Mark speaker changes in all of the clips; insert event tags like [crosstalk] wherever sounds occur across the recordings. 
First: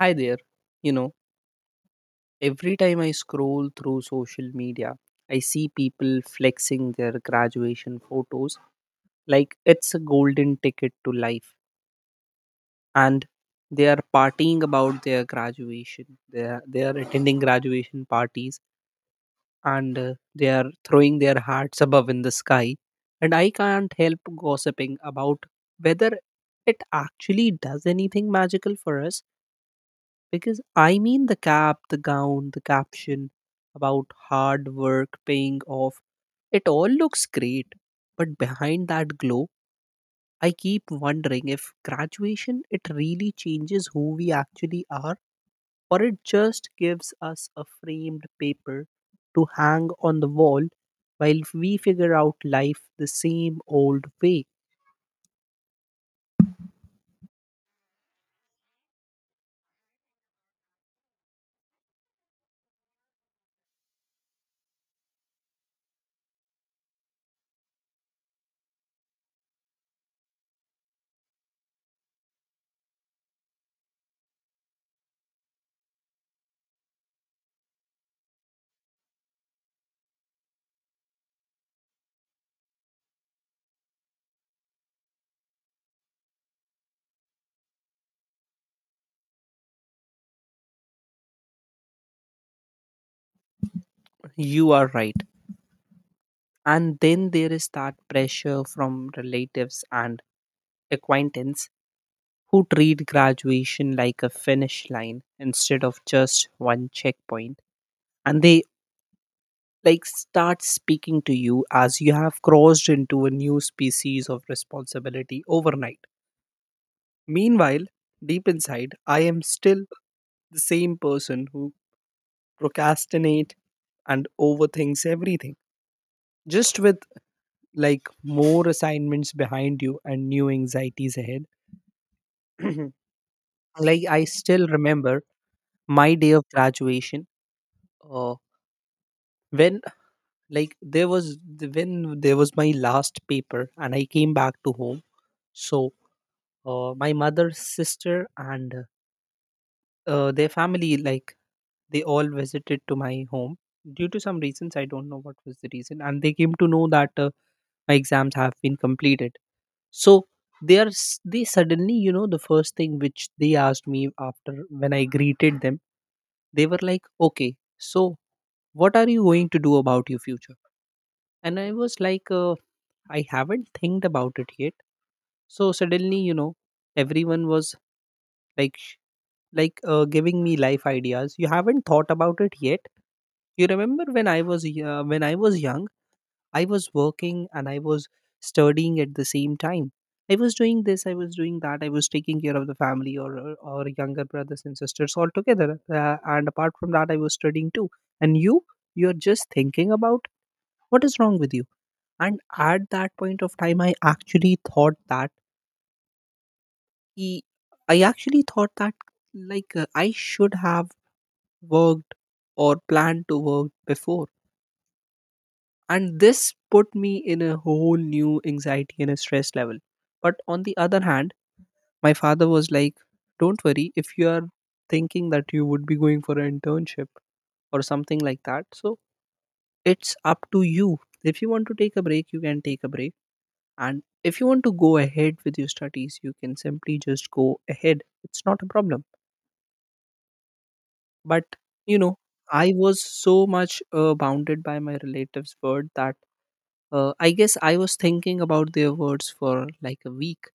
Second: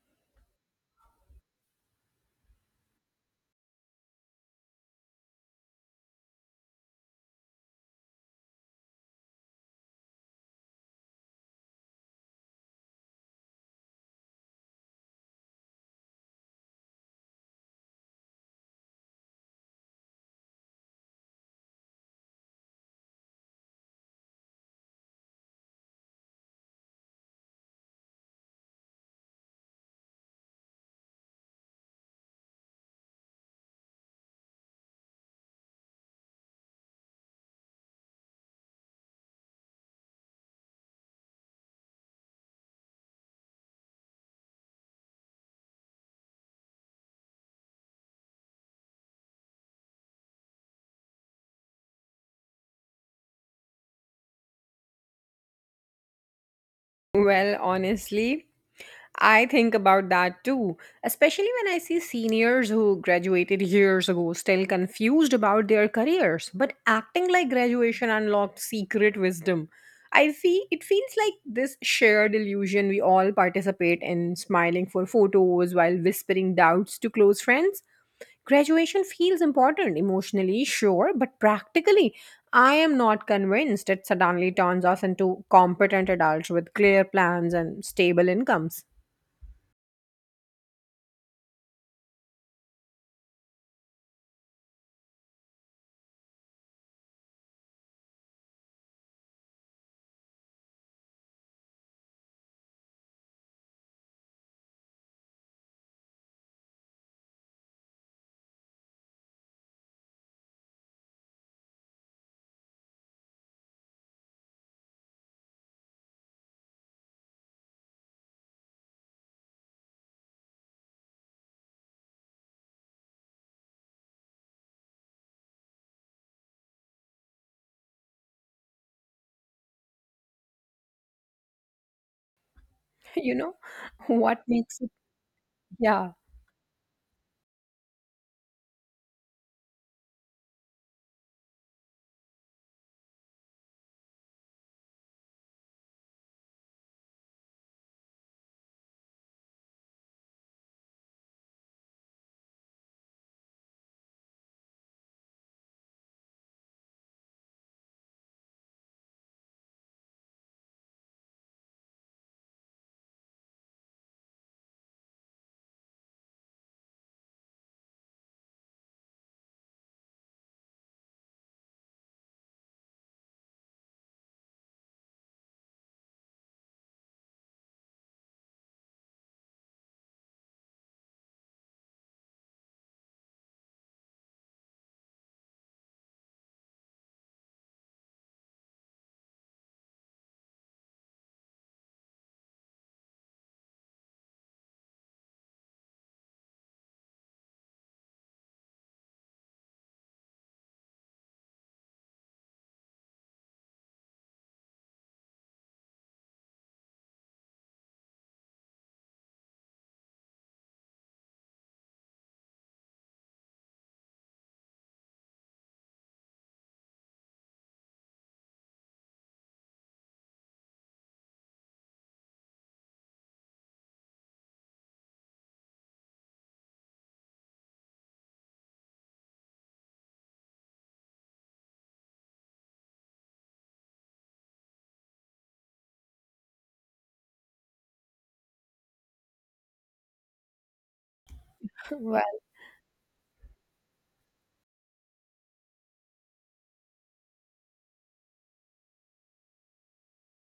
Speaker 1: Hi there. You know, every time I scroll through social media, I see people flexing their graduation photos like it's a golden ticket to life. And they are partying about their graduation. They are attending graduation parties and they are throwing their hearts above in the sky. And I can't help gossiping about whether it actually does anything magical for us. Because I mean the cap, the gown, the caption about hard work paying off, it all looks great. But behind that glow, I keep wondering if graduation it really changes who we actually are or it just gives us a framed paper to hang on the wall while we figure out life the same old way.
Speaker 2: Well, honestly, I think about that too, especially when I see seniors who graduated years ago still confused about their careers, but acting like graduation unlocked secret wisdom. I feel it feels like this shared illusion we all participate in, smiling for photos while whispering doubts to close friends. Graduation feels important emotionally, sure, but practically, I am not convinced it suddenly turns us into competent adults with clear plans and stable incomes.
Speaker 1: You are right. And then there is that pressure from relatives and acquaintance who treat graduation like a finish line instead of just one checkpoint, and they like start speaking to you as you have crossed into a new species of responsibility overnight. Meanwhile, deep inside I am still the same person who procrastinate and overthinks everything, just with like more assignments behind you and new anxieties ahead. [clears throat]
Speaker 2: [laughs] you know
Speaker 1: Like I
Speaker 2: what
Speaker 1: still
Speaker 2: makes it
Speaker 1: remember
Speaker 2: yeah.
Speaker 1: my day of graduation uh, when like when there was my last paper and I came back to home. So my mother's sister and their family, like they all visited to my home due to some reasons. I don't know what was the reason, and they came to know that my exams have been completed. So they suddenly, you know, the first thing which they asked me after when I greeted them, they were like, okay, so what are you going to do about your future? And I was like, I haven't think about it yet. So suddenly, you know, everyone was like sh- like giving me life ideas. You haven't thought about it yet. You remember when when I was young, I was working and I was studying at the same time. I was doing this, I was doing that, I was taking care of the family or or younger brothers and sisters all together. And apart from that, I was studying too. And you, you're just thinking about what is wrong with you. And at that point of time I actually thought that he I actually thought that like I should have worked or planned to work before, and this put me in a whole new anxiety and a stress level. But on the other hand, my father was like, don't worry. If you are thinking that you would be going for an internship or something like that, so it's up to you. If you want to take a break, you can take a break. And if you want to go ahead with your studies, you can simply just go ahead. It's not a problem. But, you know,
Speaker 2: well
Speaker 1: I was so much bounded by my relatives' word that I guess I was thinking about their words for like a week.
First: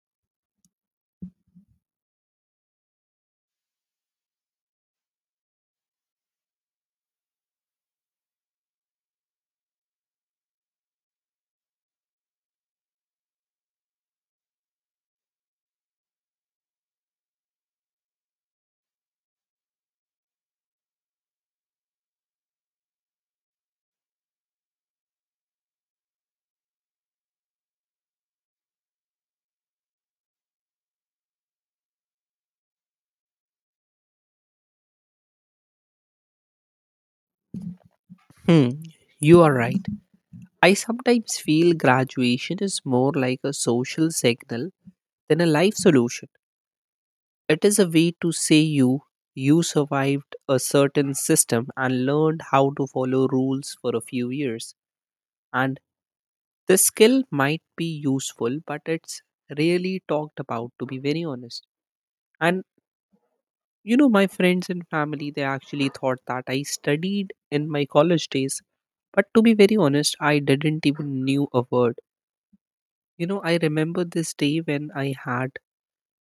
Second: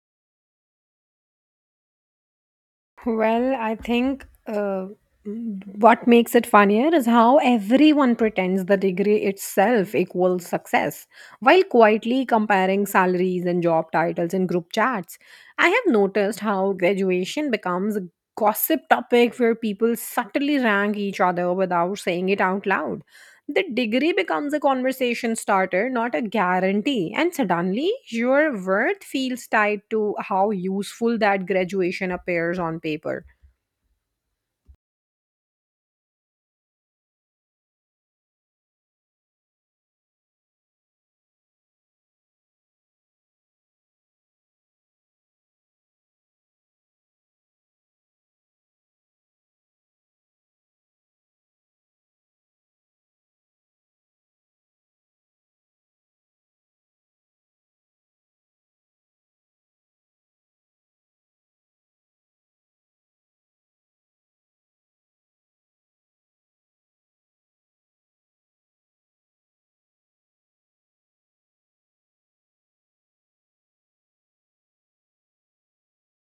Speaker 2: Well, I think uh, m- what makes it funnier is how everyone pretends the degree itself equals success, while quietly comparing salaries and job titles in group chats. I have noticed how graduation becomes a gossip topic where people subtly rank each other without saying it out loud. The degree becomes a conversation starter, not a guarantee. And suddenly, your worth feels tied to how useful that graduation appears on paper.
Speaker 1: Hmm, you are right. I sometimes feel graduation is more like a social signal than a life solution. It is a way to say you survived a certain system and learned how to follow rules for a few years. And this skill might be useful, but it's really talked about, to be very honest. And you know, my friends and family, they actually thought that I studied in my college days. But to be very honest, I didn't even knew a word. You know, I remember this day when I had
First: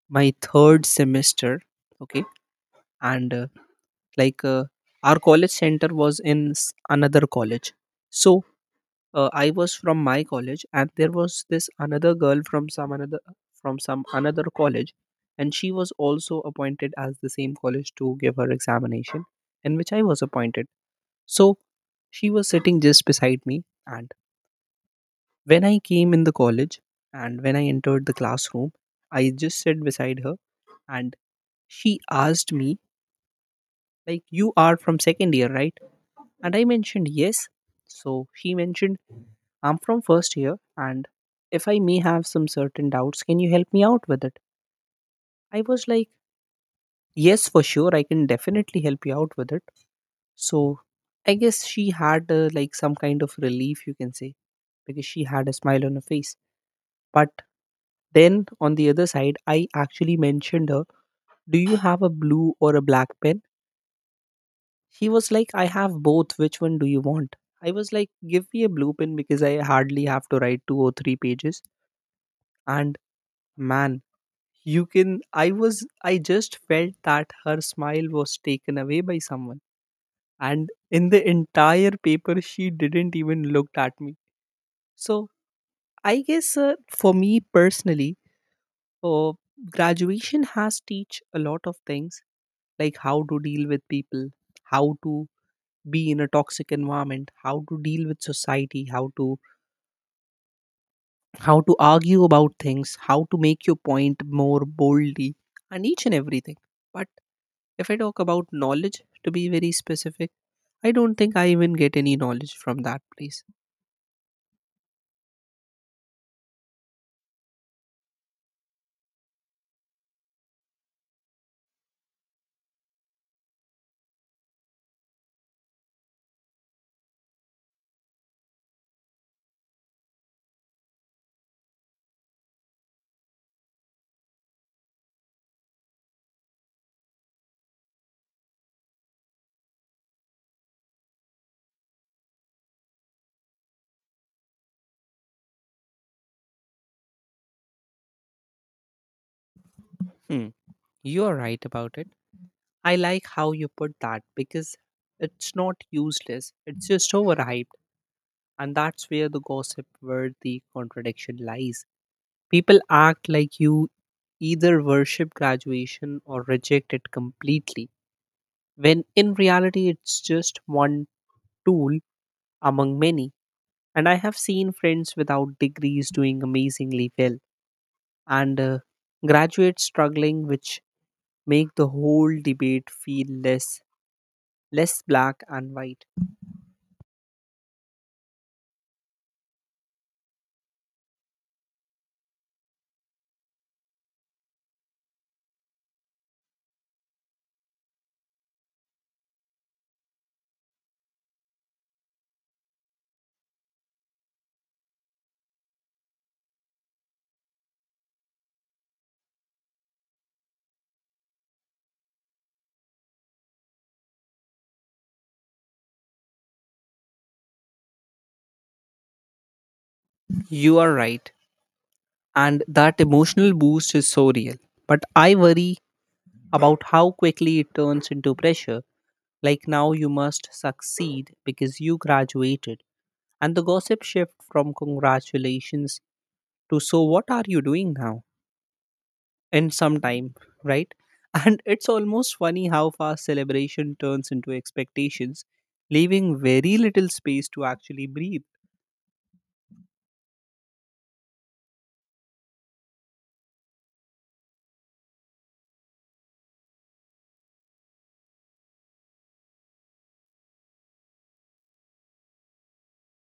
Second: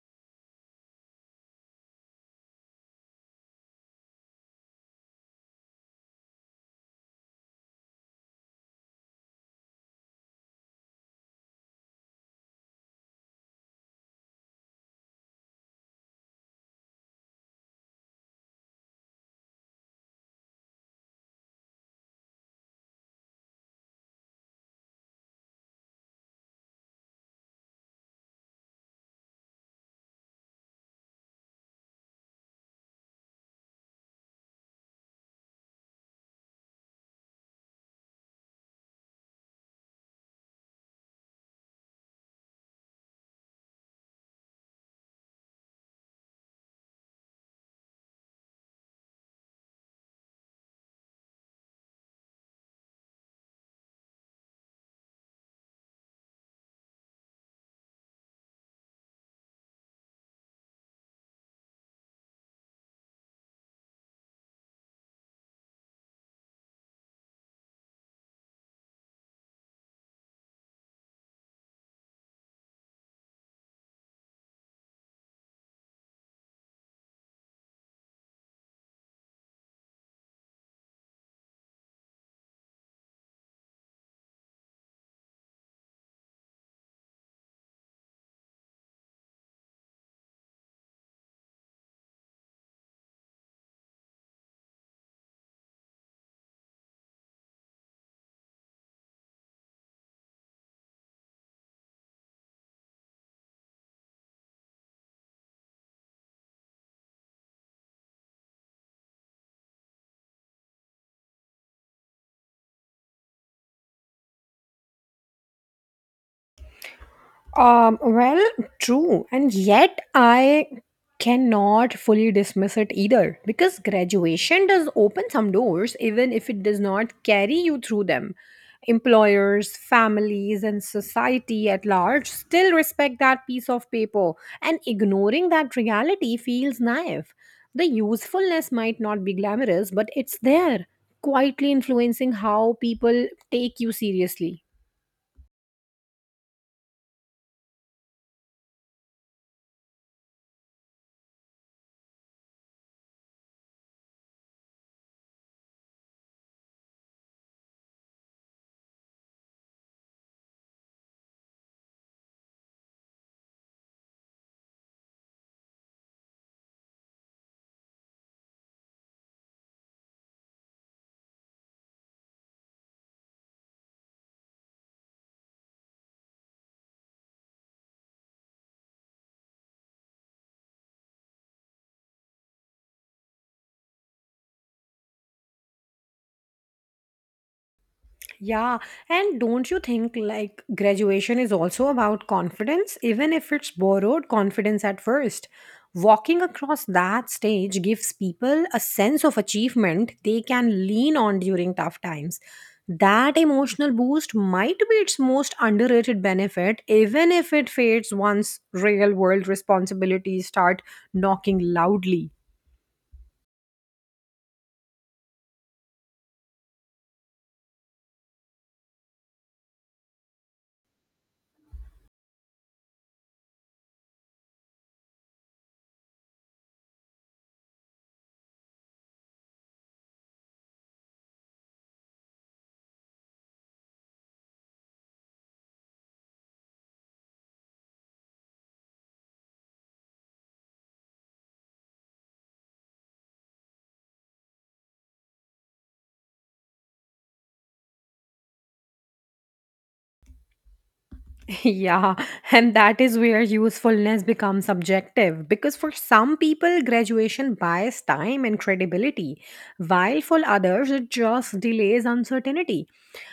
Speaker 1: my third semester. Okay, and like our college center was in another college. So I was from my college and there was this another girl from some another college, and she was also appointed as the same college to give her examination in which I was appointed. So she was sitting just beside me, and when I came in the college and when I entered the classroom, I just sat beside her. And she asked me, like, you are from second year, right? And I mentioned yes. So she mentioned, I'm from first year, and if I may have some certain doubts, can you help me out with it? I was like, yes, for sure, I can definitely help you out with it. So I guess she had like some kind of relief, you can say, because she had a smile on her face. But then on the other side, I actually mentioned her, do you have a blue or a black pen? She was like, I have both. Which one do you want? I was like, give me a blue pen because I hardly have to write two or three pages. And man, You can I was I just felt that her smile was taken away by someone, and in the entire paper she didn't even look at me. So I guess for me personally, uh, graduation has teach a lot of things, like how to deal with people, how to be in a toxic environment, how to deal with society, how to argue about things, how to make your point more boldly and each and everything. But if I talk about knowledge, to be very specific, I don't think I even get any knowledge from that place.
Speaker 2: Well, true, and yet I cannot fully dismiss it either because graduation does open some doors, even if it does not carry you through them. Employers, families, and society at large still respect that piece of paper, and ignoring that reality feels naive. The usefulness might not be glamorous, but it's there, quietly influencing how people take you seriously.
Speaker 1: Hmm, you are right about it. I like how you put that because it's not useless, it's just overhyped. And that's where the gossip, where the contradiction lies. People act like you either worship graduation or reject it completely, when in reality, it's just one tool among many. And I have seen friends without degrees doing amazingly well, and graduates struggling, which make the whole debate feel less black and white.
Speaker 2: Yeah, and don't you think like graduation is also about confidence, even if it's borrowed confidence at first? Walking across that stage gives people a sense of achievement they can lean on during tough times. That emotional boost might be its most underrated benefit, even if it fades once real world responsibilities start knocking loudly.
Speaker 1: You are right, and that emotional boost is so real. But I worry about how quickly it turns into pressure, like now you must succeed because you graduated, and the gossip shift from congratulations to so what are you doing now in some time, right? [laughs] And it's almost funny how fast celebration turns into expectations, leaving very little space to actually breathe.
Speaker 2: [laughs] Yeah, and that is where usefulness becomes subjective because for some people, graduation buys time and credibility, while for others, it just delays uncertainty.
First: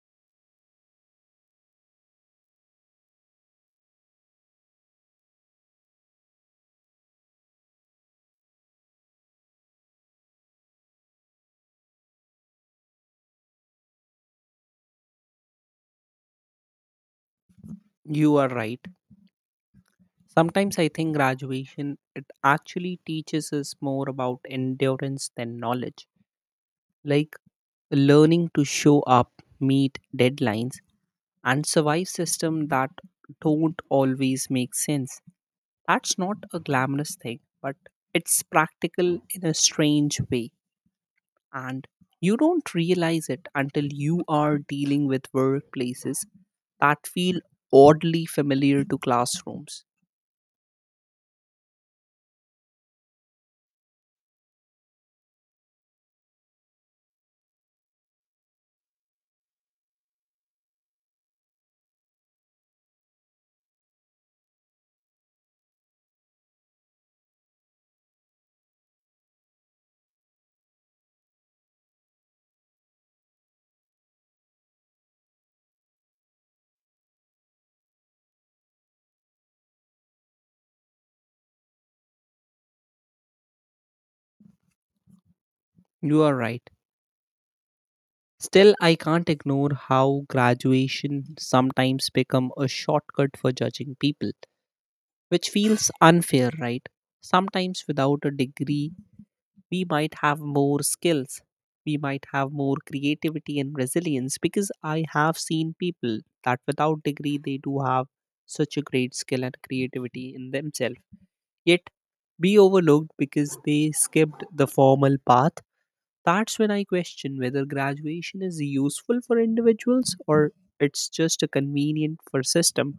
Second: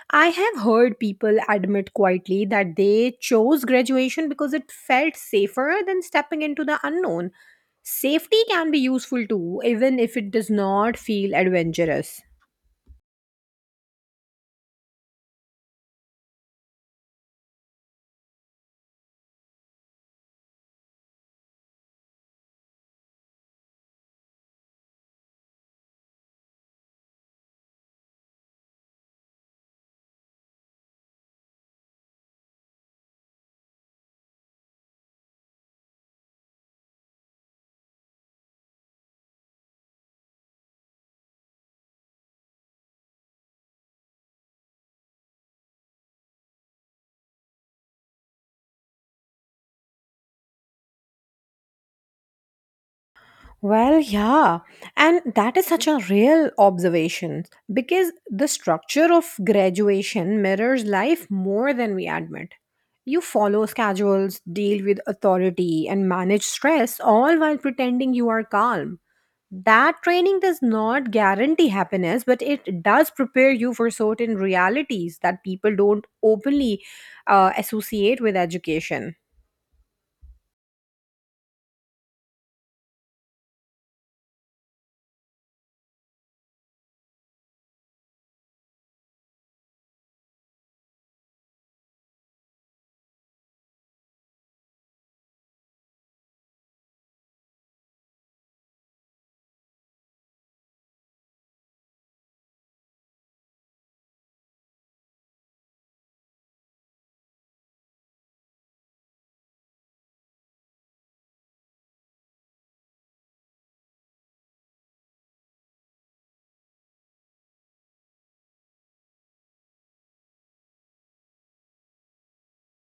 Speaker 2: I have heard people admit quietly that they chose graduation because it felt safer than stepping into the unknown. Safety can be useful too, even if it does not feel adventurous.
Speaker 1: You are right. Sometimes I think graduation it actually teaches us more about endurance than knowledge. Like learning to show up, meet deadlines, and survive systems that don't always make sense. That's not a glamorous thing, but it's practical in a strange way. And you don't realize it until you are dealing with workplaces that feel oddly familiar to classrooms.
Speaker 2: Well, yeah, and that is such a real observation because the structure of graduation mirrors life more than we admit. You follow schedules, deal with authority, and manage stress all while pretending you are calm. That training does not guarantee happiness, but it does prepare you for certain realities that people don't openly associate with education.
Speaker 1: You are right. Still, I can't ignore how graduation sometimes become a shortcut for judging people, which feels unfair, right? Sometimes without a degree, we might have more skills, we might have more creativity and resilience, because I have seen people that without degree they do have such a great skill and creativity in themselves. Yet be overlooked because they skipped the formal path. That's when I question whether graduation is useful for individuals or it's just a convenient for system.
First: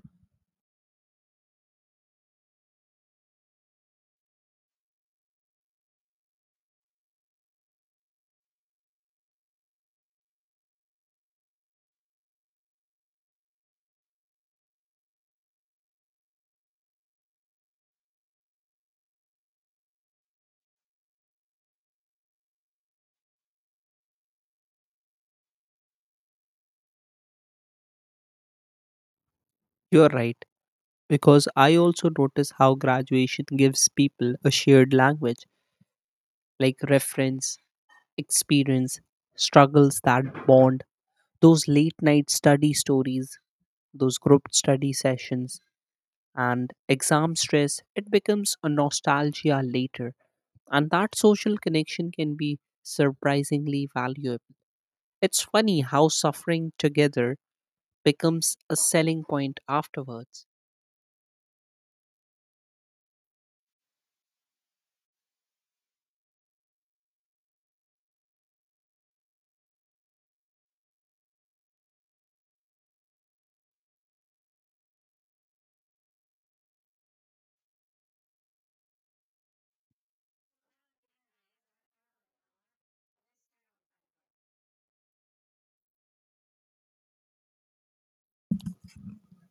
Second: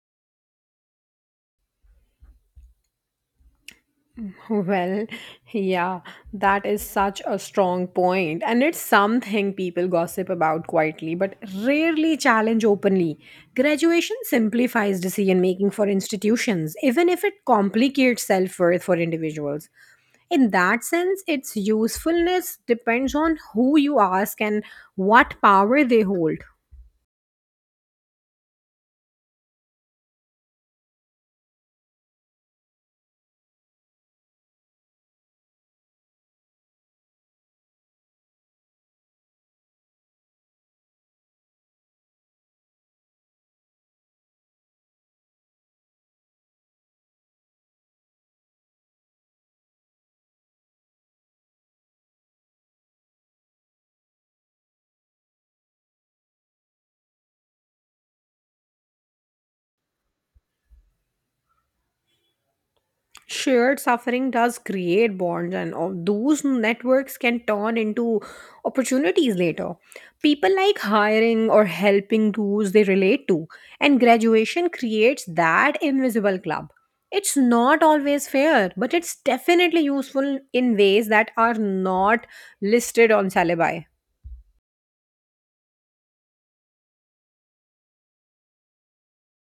Speaker 2: Well, yeah, that is such a strong point, and it's something people gossip about quietly but rarely challenge openly. Graduation simplifies decision making for institutions, even if it complicates self worth for individuals. In that sense, its usefulness depends on who you ask and what power they hold.
Speaker 1: You're right, because I also notice how graduation gives people a shared language, like reference, experience, struggles that bond, those late night study stories, those group study sessions, and exam stress. It becomes a nostalgia later, and that social connection can be surprisingly valuable. It's funny how suffering together becomes a selling point afterwards.
Speaker 2: Shared suffering does create bonds, and all those networks can turn into opportunities later. People like hiring or helping those they relate to, and graduation creates that invisible club. It's not always fair, but it's definitely useful in ways that are not listed on syllabi.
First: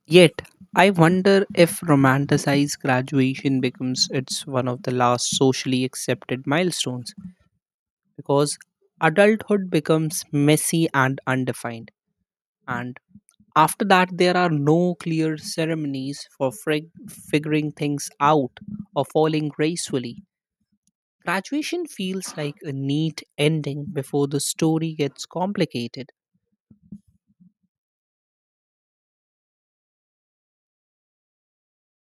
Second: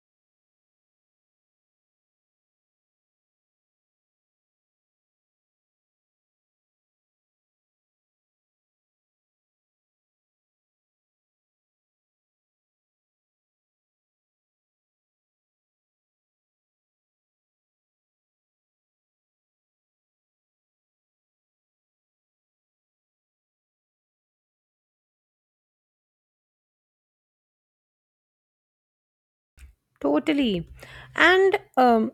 Speaker 1: Yet, I wonder if romanticized graduation becomes it's one of the last socially accepted milestones because adulthood becomes messy and undefined. And after that, there are no clear ceremonies for figuring things out or falling gracefully. Graduation feels like a neat ending before the story gets complicated.
Speaker 2: Totally. And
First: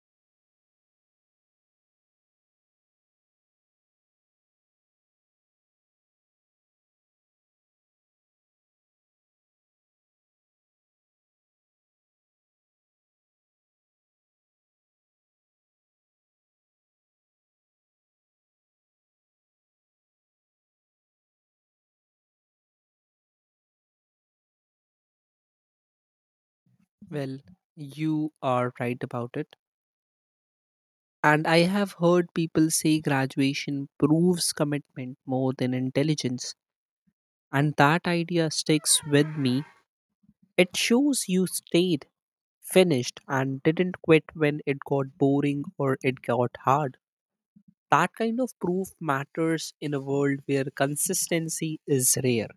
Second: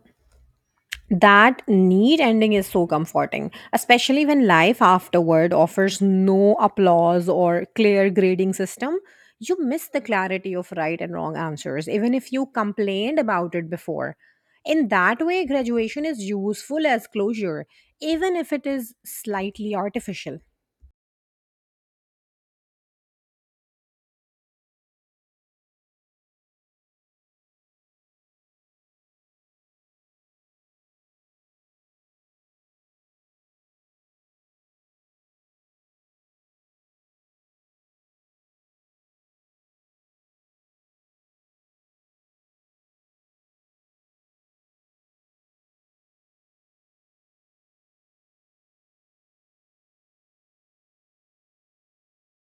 Speaker 2: that neat ending is so comforting, especially when life afterward offers no applause or clear grading system. You miss the clarity of right and wrong answers, even if you complained about it before. In that way, graduation is useful as closure, even if it is slightly artificial.
Speaker 1: Well, you are right about it. And I have heard people say graduation proves commitment more than intelligence. And that idea sticks with me. It shows you stayed, finished, and didn't quit when it got boring or it got hard. That kind of proof matters in a world where consistency is rare.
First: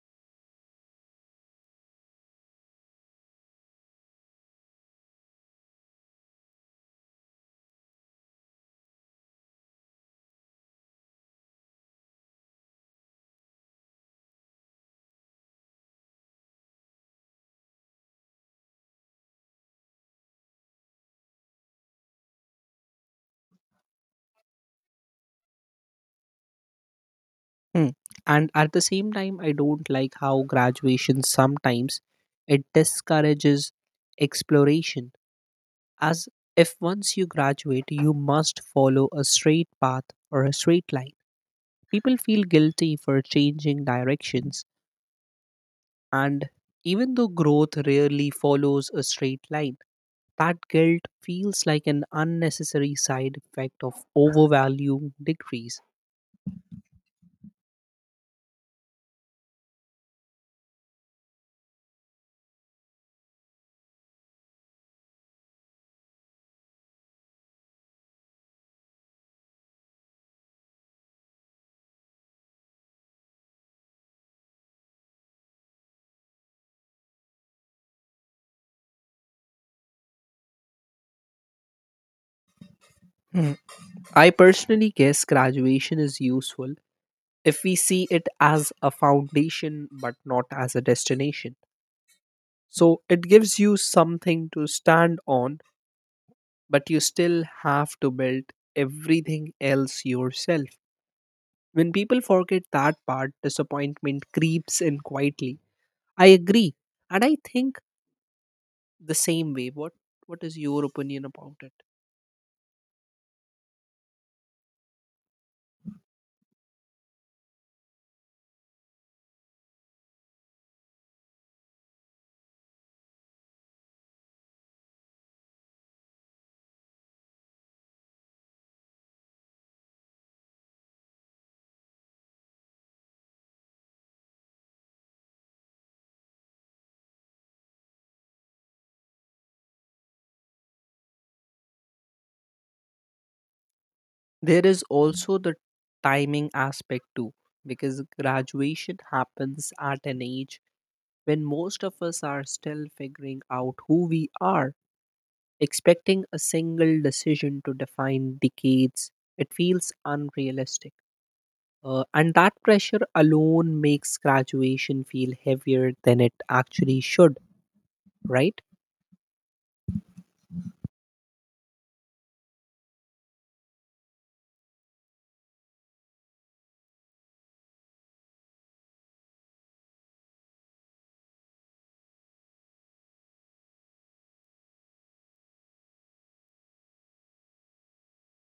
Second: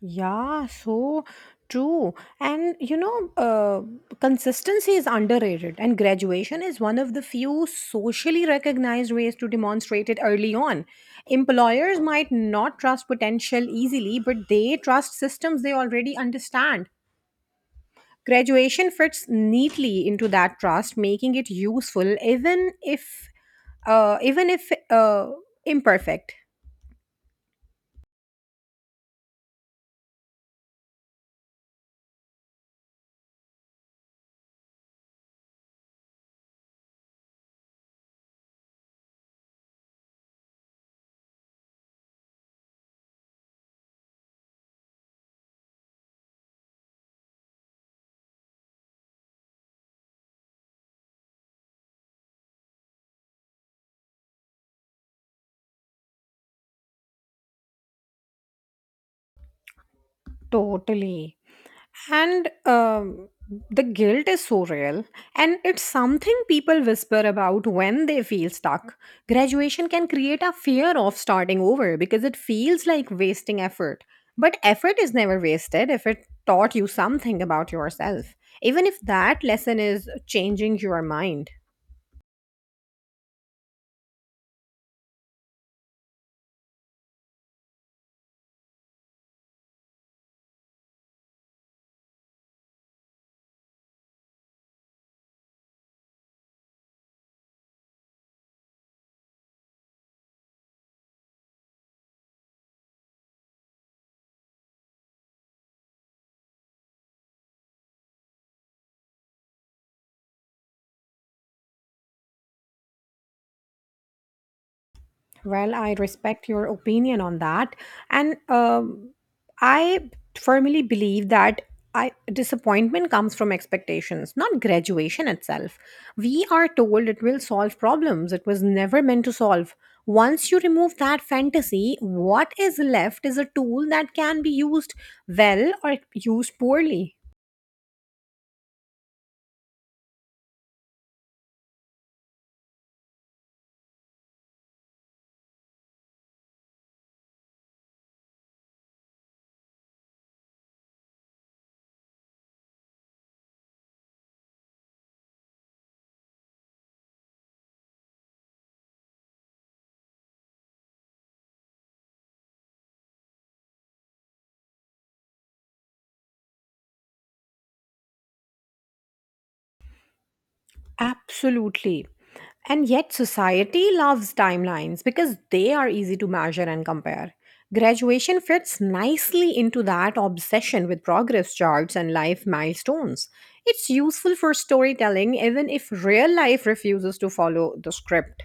Speaker 2: Yeah, so true. And you know, consistency is underrated, and graduation is one of the few socially recognized ways to demonstrate it early on. Employers might not trust potential easily, but they trust systems they already understand. Graduation fits neatly into that trust, making it useful even if imperfect.
Speaker 1: Hmm. And at the same time, I don't like how graduation sometimes it discourages exploration, as if once you graduate, you must follow a straight path or a straight line. People feel guilty for changing directions, and even though growth rarely follows a straight line, that guilt feels like an unnecessary side effect of overvaluing degrees.
Speaker 2: Totally. And the guilt is so real. And it's something people whisper about when they feel stuck. Graduation can create a fear of starting over because it feels like wasting effort. But effort is never wasted if it taught you something about yourself, even if that lesson is changing your mind.
Speaker 1: Hmm. I personally guess graduation is useful if we see it as a foundation but not as a destination. So it gives you something to stand on, but you still have to build everything else yourself. When people forget that part, disappointment creeps in quietly. I agree. And I think the same way. What is your opinion about it?
Speaker 2: Well, I respect your opinion on that. And I firmly believe that disappointment comes from expectations, not graduation itself. We are told it will solve problems it was never meant to solve. Once you remove that fantasy, what is left is a tool that can be used well or used poorly.
Speaker 1: There is also the timing aspect too, because graduation happens at an age when most of us are still figuring out who we are. Expecting a single decision to define decades, it feels unrealistic. And that pressure alone makes graduation feel heavier than it actually should, right?
Speaker 2: Absolutely. And yet, society loves timelines because they are easy to measure and compare. Graduation fits nicely into that obsession with progress charts and life milestones. It's useful for storytelling, even if real life refuses to follow the script.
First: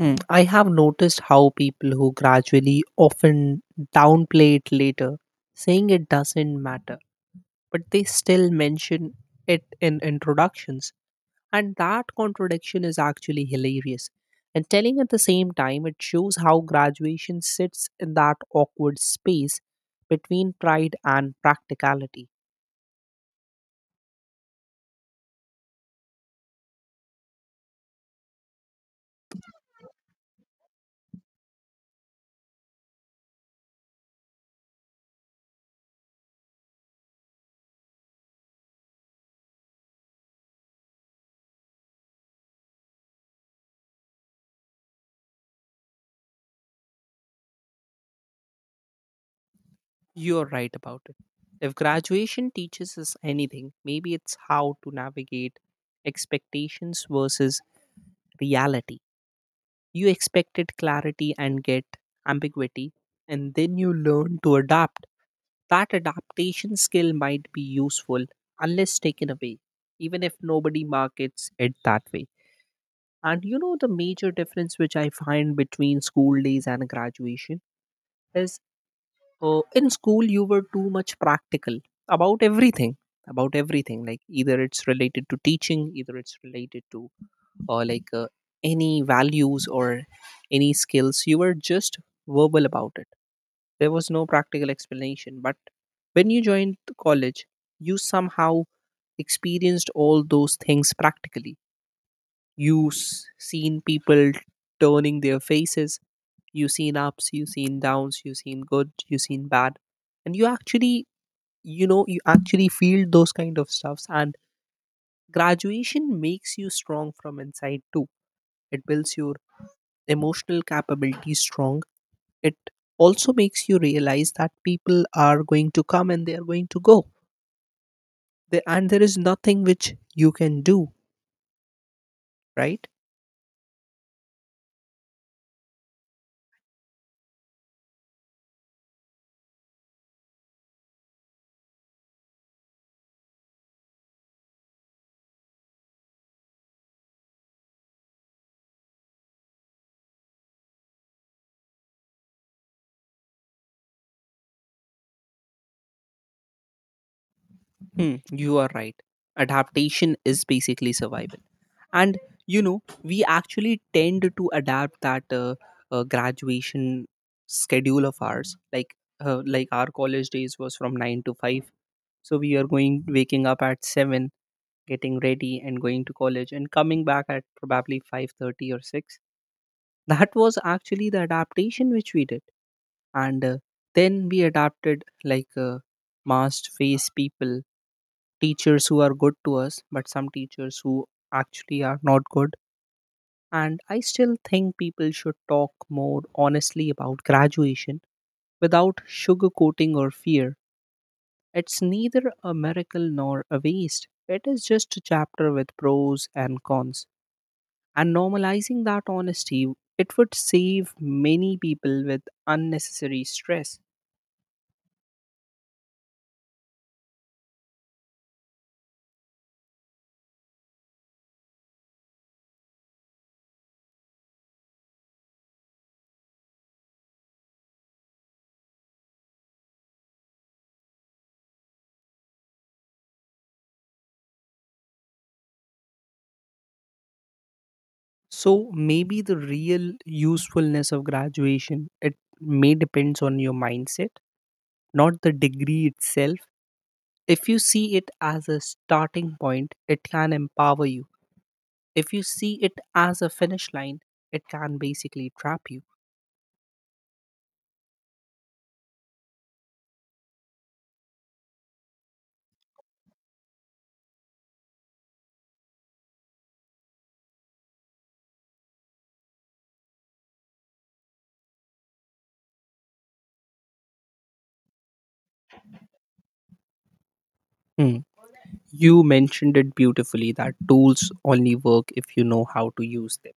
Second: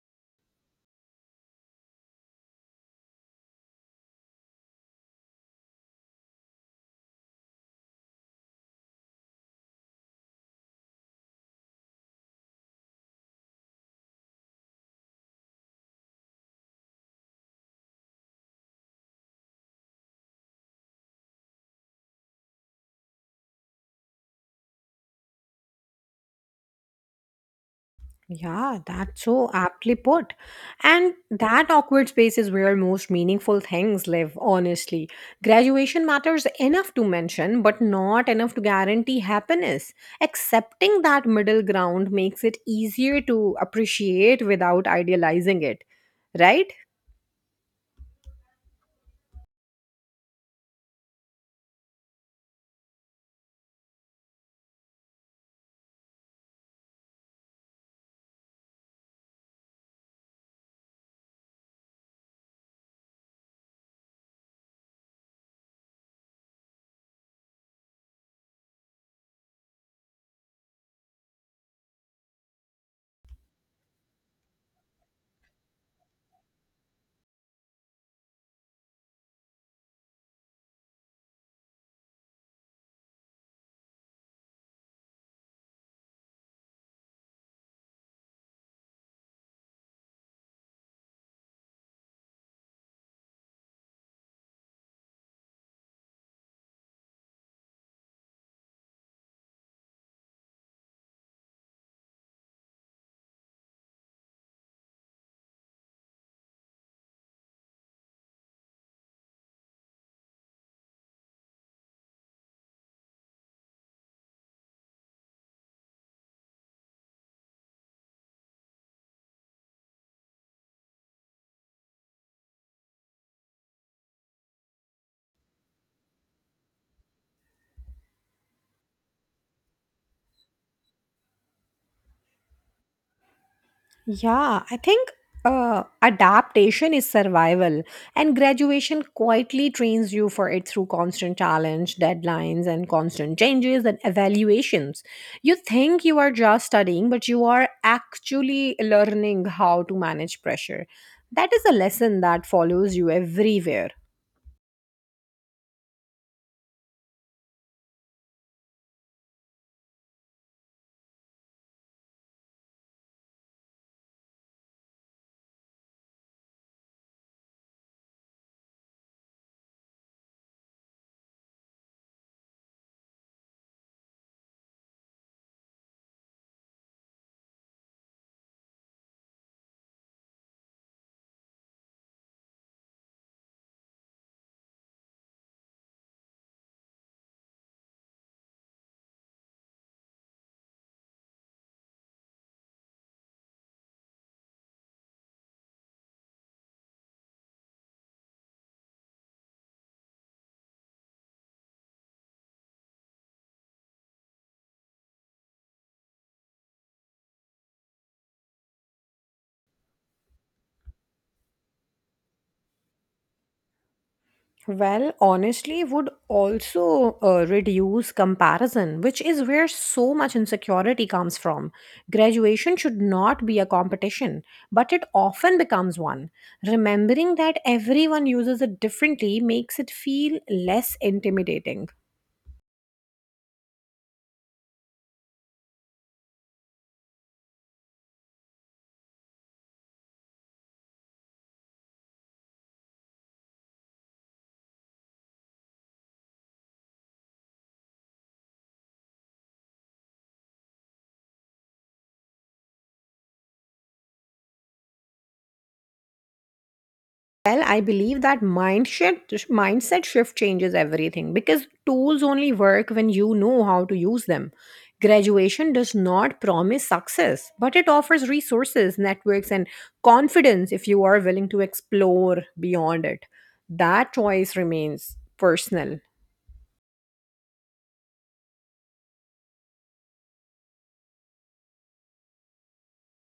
Speaker 1: Mm. I have noticed how people who gradually often downplay it later, saying it doesn't matter, but they still mention it in introductions. And that contradiction is actually hilarious. And telling at the same time, it shows how graduation sits in that awkward space between pride and practicality.
Speaker 2: Yeah, that's so aptly put. And that awkward space is where most meaningful things live, honestly. Graduation matters enough to mention, but not enough to guarantee happiness. Accepting that middle ground makes it easier to appreciate without idealizing it, right?
Speaker 1: You're right about it. If graduation teaches us anything, maybe it's how to navigate expectations versus reality. You expected clarity and get ambiguity, and then you learn to adapt. That adaptation skill might be useful unless taken away, even if nobody markets it that way. And the major difference which I find between school days and graduation is. In school, you were too much practical about everything, about everything. Like either it's related to teaching, either it's related to uh, like uh, any values or any skills. You were just verbal about it. There was no practical explanation. But when you joined the college, you somehow experienced all those things practically. You seen people turning their faces. You seen ups. You seen downs. You seen good. You seen bad, and you actually feel those kind of stuffs. And graduation makes you strong from inside too. It builds your emotional capability strong. It also makes you realize that people are going to come and they are going to go there, and there is nothing which you can do, right?
Speaker 2: Yeah, I think adaptation is survival, and graduation quietly trains you for it through constant challenge, deadlines, and constant changes and evaluations. You think you are just studying, but you are actually learning how to manage pressure. That is a lesson that follows you everywhere.
Speaker 1: Hmm, you are right. Adaptation is basically survival. And we actually tend to adapt that graduation schedule of ours, like our college days was from 9 to 5, so we are going waking up at 7, getting ready and going to college and coming back at probably 5:30 or 6. That was actually the adaptation which we did. And then we adapted, like masked face people, teachers who are good to us but some teachers who actually are not good. And I still think people should talk more honestly about graduation without sugarcoating or fear. It's neither a miracle nor a waste. It is just a chapter with pros and cons. And normalizing that honesty, it would save many people with unnecessary stress.
Speaker 2: Well, honestly, would also reduce comparison, which is where so much insecurity comes from. Graduation should not be a competition, but it often becomes one. Remembering that everyone uses it differently makes it feel less intimidating.
Speaker 1: So maybe the real usefulness of graduation it may depends on your mindset, not the degree itself. If you see it as a starting point, it can empower you. If you see it as a finish line, it can basically trap you.
Speaker 2: Well, I believe that mindset shift changes everything because tools only work when you know how to use them. Graduation does not promise success, but it offers resources, networks, and confidence if you are willing to explore beyond it. That choice remains personal.
Speaker 1: Hmm. You mentioned it beautifully that tools only work if you know how to use them.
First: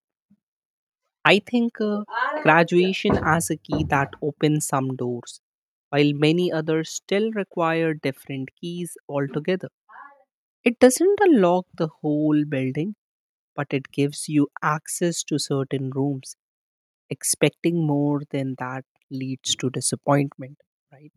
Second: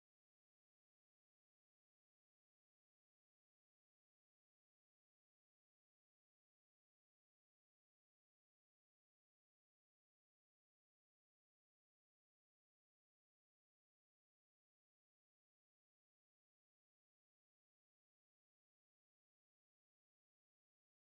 Speaker 1: I think graduation as a key that opens some doors, while many others still require different keys altogether. It doesn't unlock the whole building, but it gives you access to certain rooms. Expecting more than that leads to disappointment, right?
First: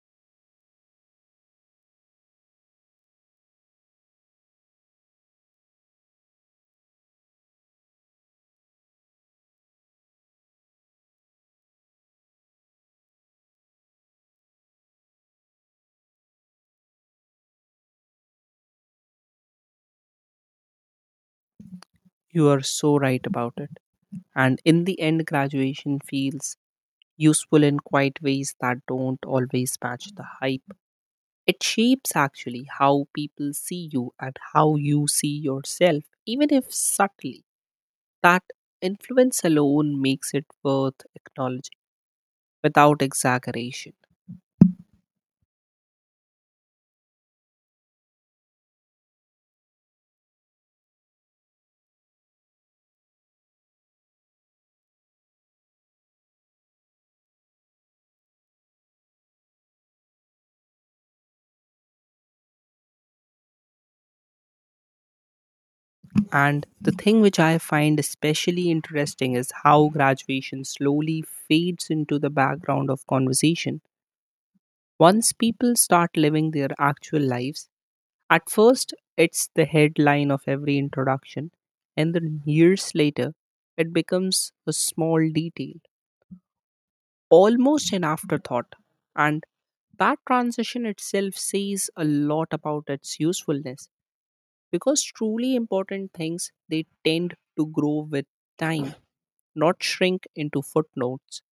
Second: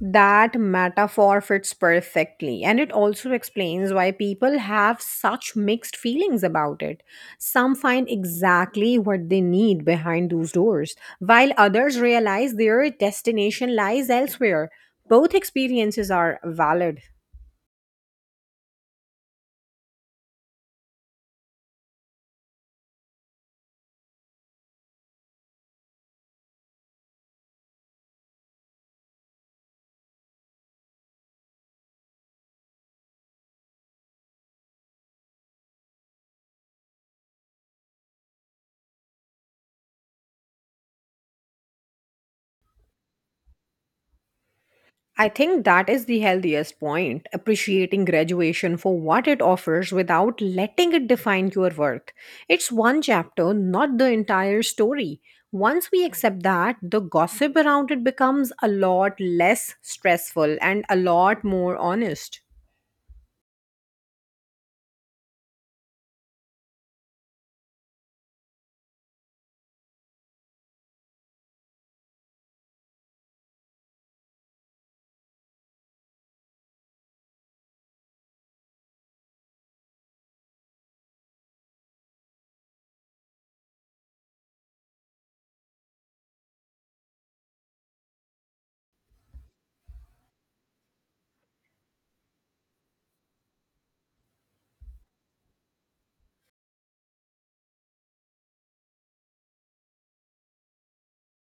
Speaker 2: That metaphor fits perfectly, and it also explains why people have such mixed feelings about it. Some find exactly what they need behind those doors, while others realize their destination lies elsewhere. Both experiences are valid.
Speaker 1: You are so right about it. And in the end, graduation feels useful in quite ways that don't always match the hype. It shapes actually how people see you and how you see yourself, even if subtly. That influence alone makes it worth acknowledging without exaggeration.
Speaker 2: I think that is the healthiest point, appreciating graduation for what it offers without letting it define your worth. It's one chapter, not the entire story. Once we accept that, the gossip around it becomes a lot less stressful and a lot more honest.
Speaker 1: And the thing which I find especially interesting is how graduation slowly fades into the background of conversation. Once people start living their actual lives, at first it's the headline of every introduction, and then years later it becomes a small detail, almost an afterthought. And that transition itself says a lot about its usefulness, because truly important things they tend to grow with time, not shrink into footnotes.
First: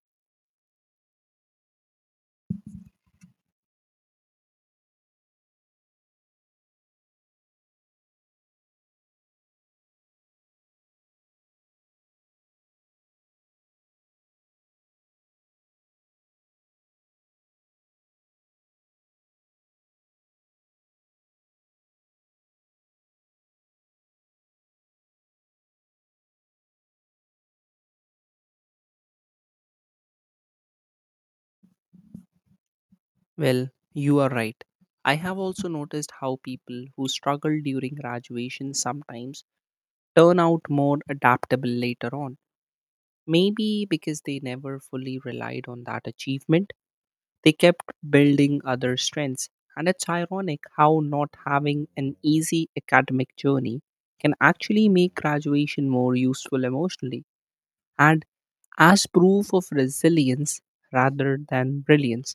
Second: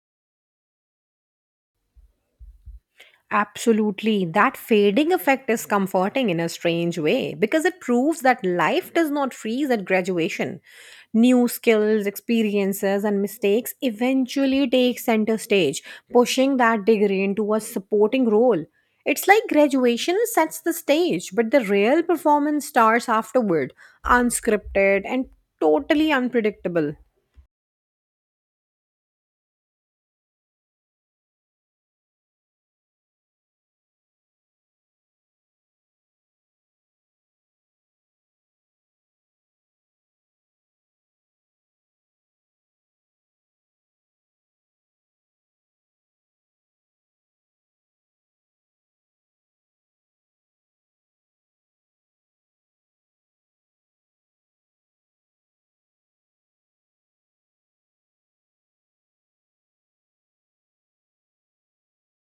Speaker 2: Absolutely. That fading effect is comforting in a strange way because it proves that life does not freeze at graduation. New skills, experiences, and mistakes eventually take center stage, pushing that degree into a supporting role. It's like graduation sets the stage, but the real performance starts afterward, unscripted and totally unpredictable.
Speaker 1: Well, you are right. I have also noticed how people who struggle during graduation sometimes turn out more adaptable later on. Maybe because they never fully relied on that achievement, they kept building other strengths. And it's ironic how not having an easy academic journey can actually make graduation more useful emotionally and as proof of resilience rather than brilliance.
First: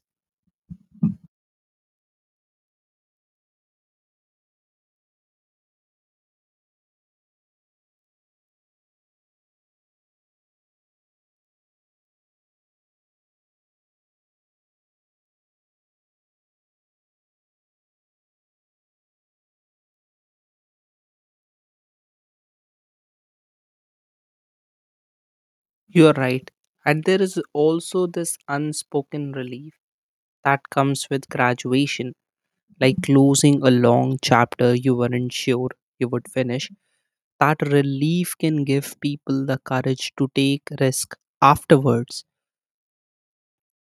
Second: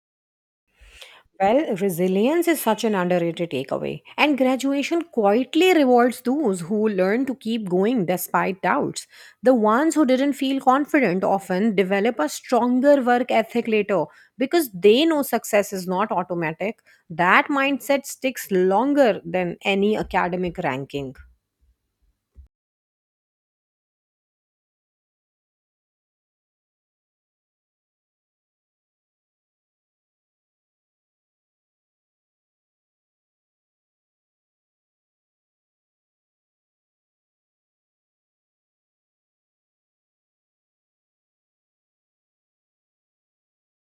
Speaker 2: Well, resilience is such an underrated takeaway, and graduation quietly rewards those who learn to keep going despite doubts. The ones who didn't feel confident often develop a stronger work ethic later because they know success is not automatic. That mindset sticks longer than any academic ranking.
Speaker 1: You are right. And there is also this unspoken relief that comes with graduation, like closing a long chapter you weren't sure you would finish. That relief can give people the courage to take risk afterwards,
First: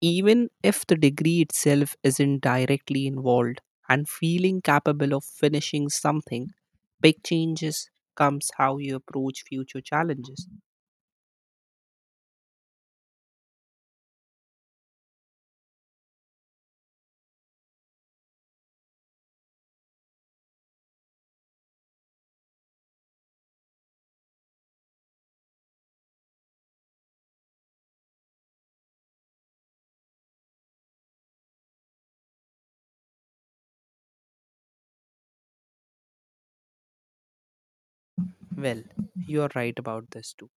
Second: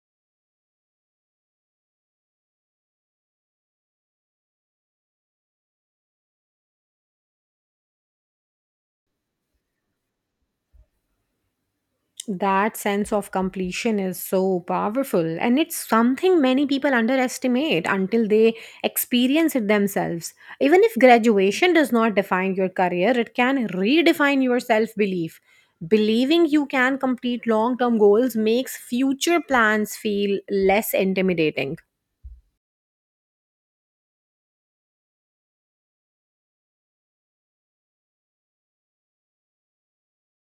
Speaker 1: even if the degree itself isn't directly involved. And feeling capable of finishing something, big changes comes how you approach future challenges.
Speaker 2: That sense of completion is so powerful, and it's something many people underestimate until they experience it themselves. Even if graduation does not define your career, it can redefine your self belief. Believing you can complete long term goals makes future plans feel less intimidating.
Speaker 1: Well, you are right about this too.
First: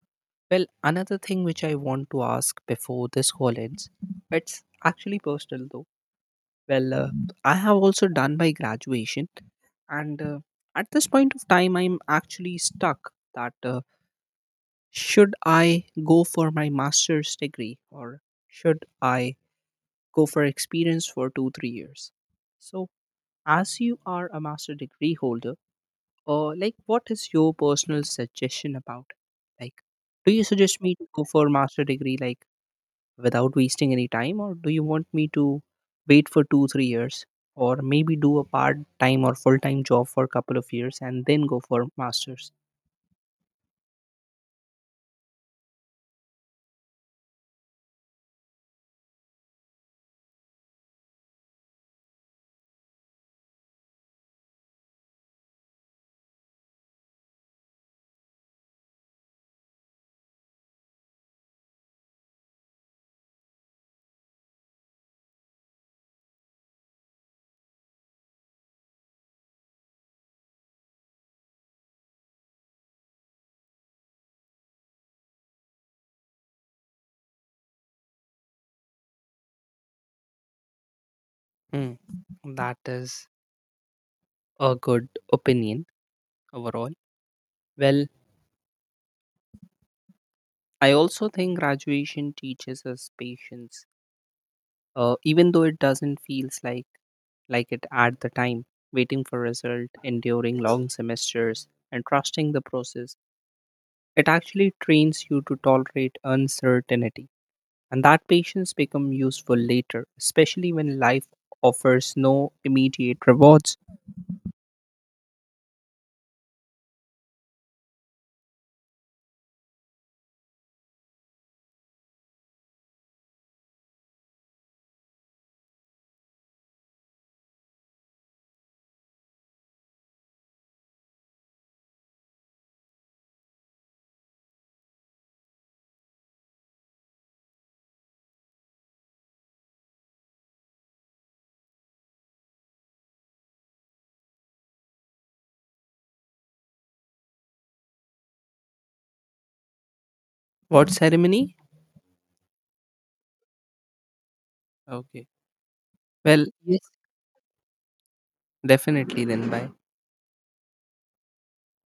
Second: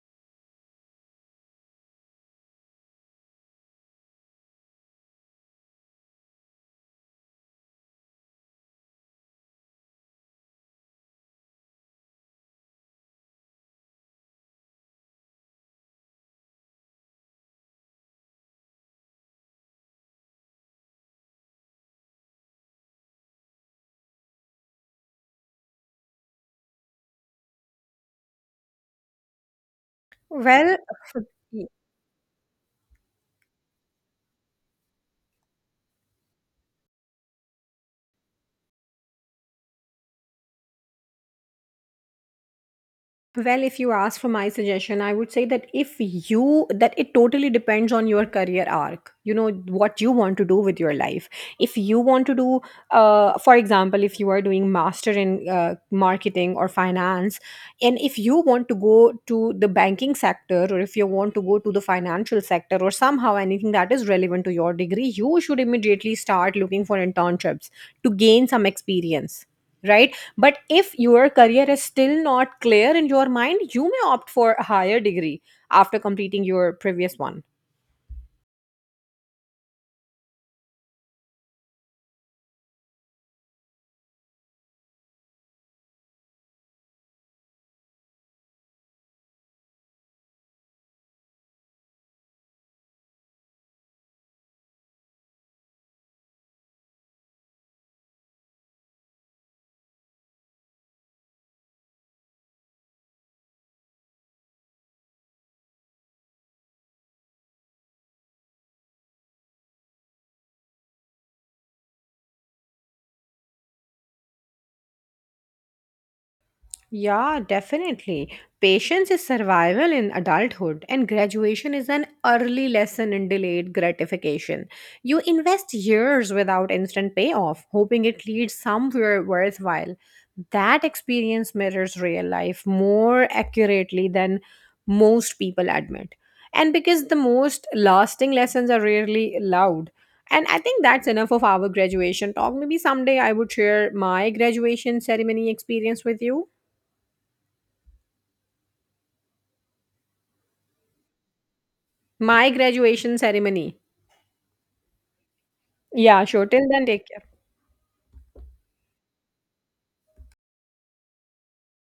Speaker 1: Well, another thing which I want to ask before this call ends, it's actually personal though. Well, I have also done my graduation, and at this point of time, I'm actually stuck that should I go for my master's degree or should I go for experience for 2, 3 years? So, as you are a master degree holder, like what is your personal suggestion about it? Like, do you
Speaker 2: Well,
Speaker 1: suggest me to go for master degree, like, without wasting any time? Or do you want me to wait for 2 3 years, or maybe do a part time or full time job for a couple of years and then go for masters?
Speaker 2: Well, if you ask for my suggestion, I would say that if you, that it totally depends on your career arc, you know, what you want to do with your life. If you want to do, for example, if you are doing master in marketing or finance, and if you want to go to the banking sector or if you want to go to the financial sector or somehow anything that is relevant to your degree, you should immediately start looking for internships to gain some experience, right? But if your career is still not clear in your mind, you may opt for a higher degree after completing your previous one.
Speaker 1: Hmm, that is a good opinion overall. Well, I also think graduation teaches us patience, even though it doesn't feels like it at the time. Waiting for result, enduring long semesters, and trusting the process, it actually trains you to tolerate uncertainty. And that patience becomes useful later, especially when life offers no immediate rewards.
Speaker 2: Yeah, definitely. Patience is survival in adulthood, and graduation is an early lesson in delayed gratification. You invest years without instant payoff, hoping it leads somewhere worthwhile. That experience mirrors real life more accurately than most people admit. And because the most lasting lessons are rarely loud. And I think that's enough of our graduation talk. Maybe someday I would share my graduation ceremony experience with you.
Speaker 1: What ceremony?
Speaker 2: My graduation ceremony.
Speaker 1: Okay.
Speaker 2: Yeah,
Speaker 1: Well,
Speaker 2: sure. Till
Speaker 1: yes,
Speaker 2: then, take care.
Speaker 1: definitely. Then bye.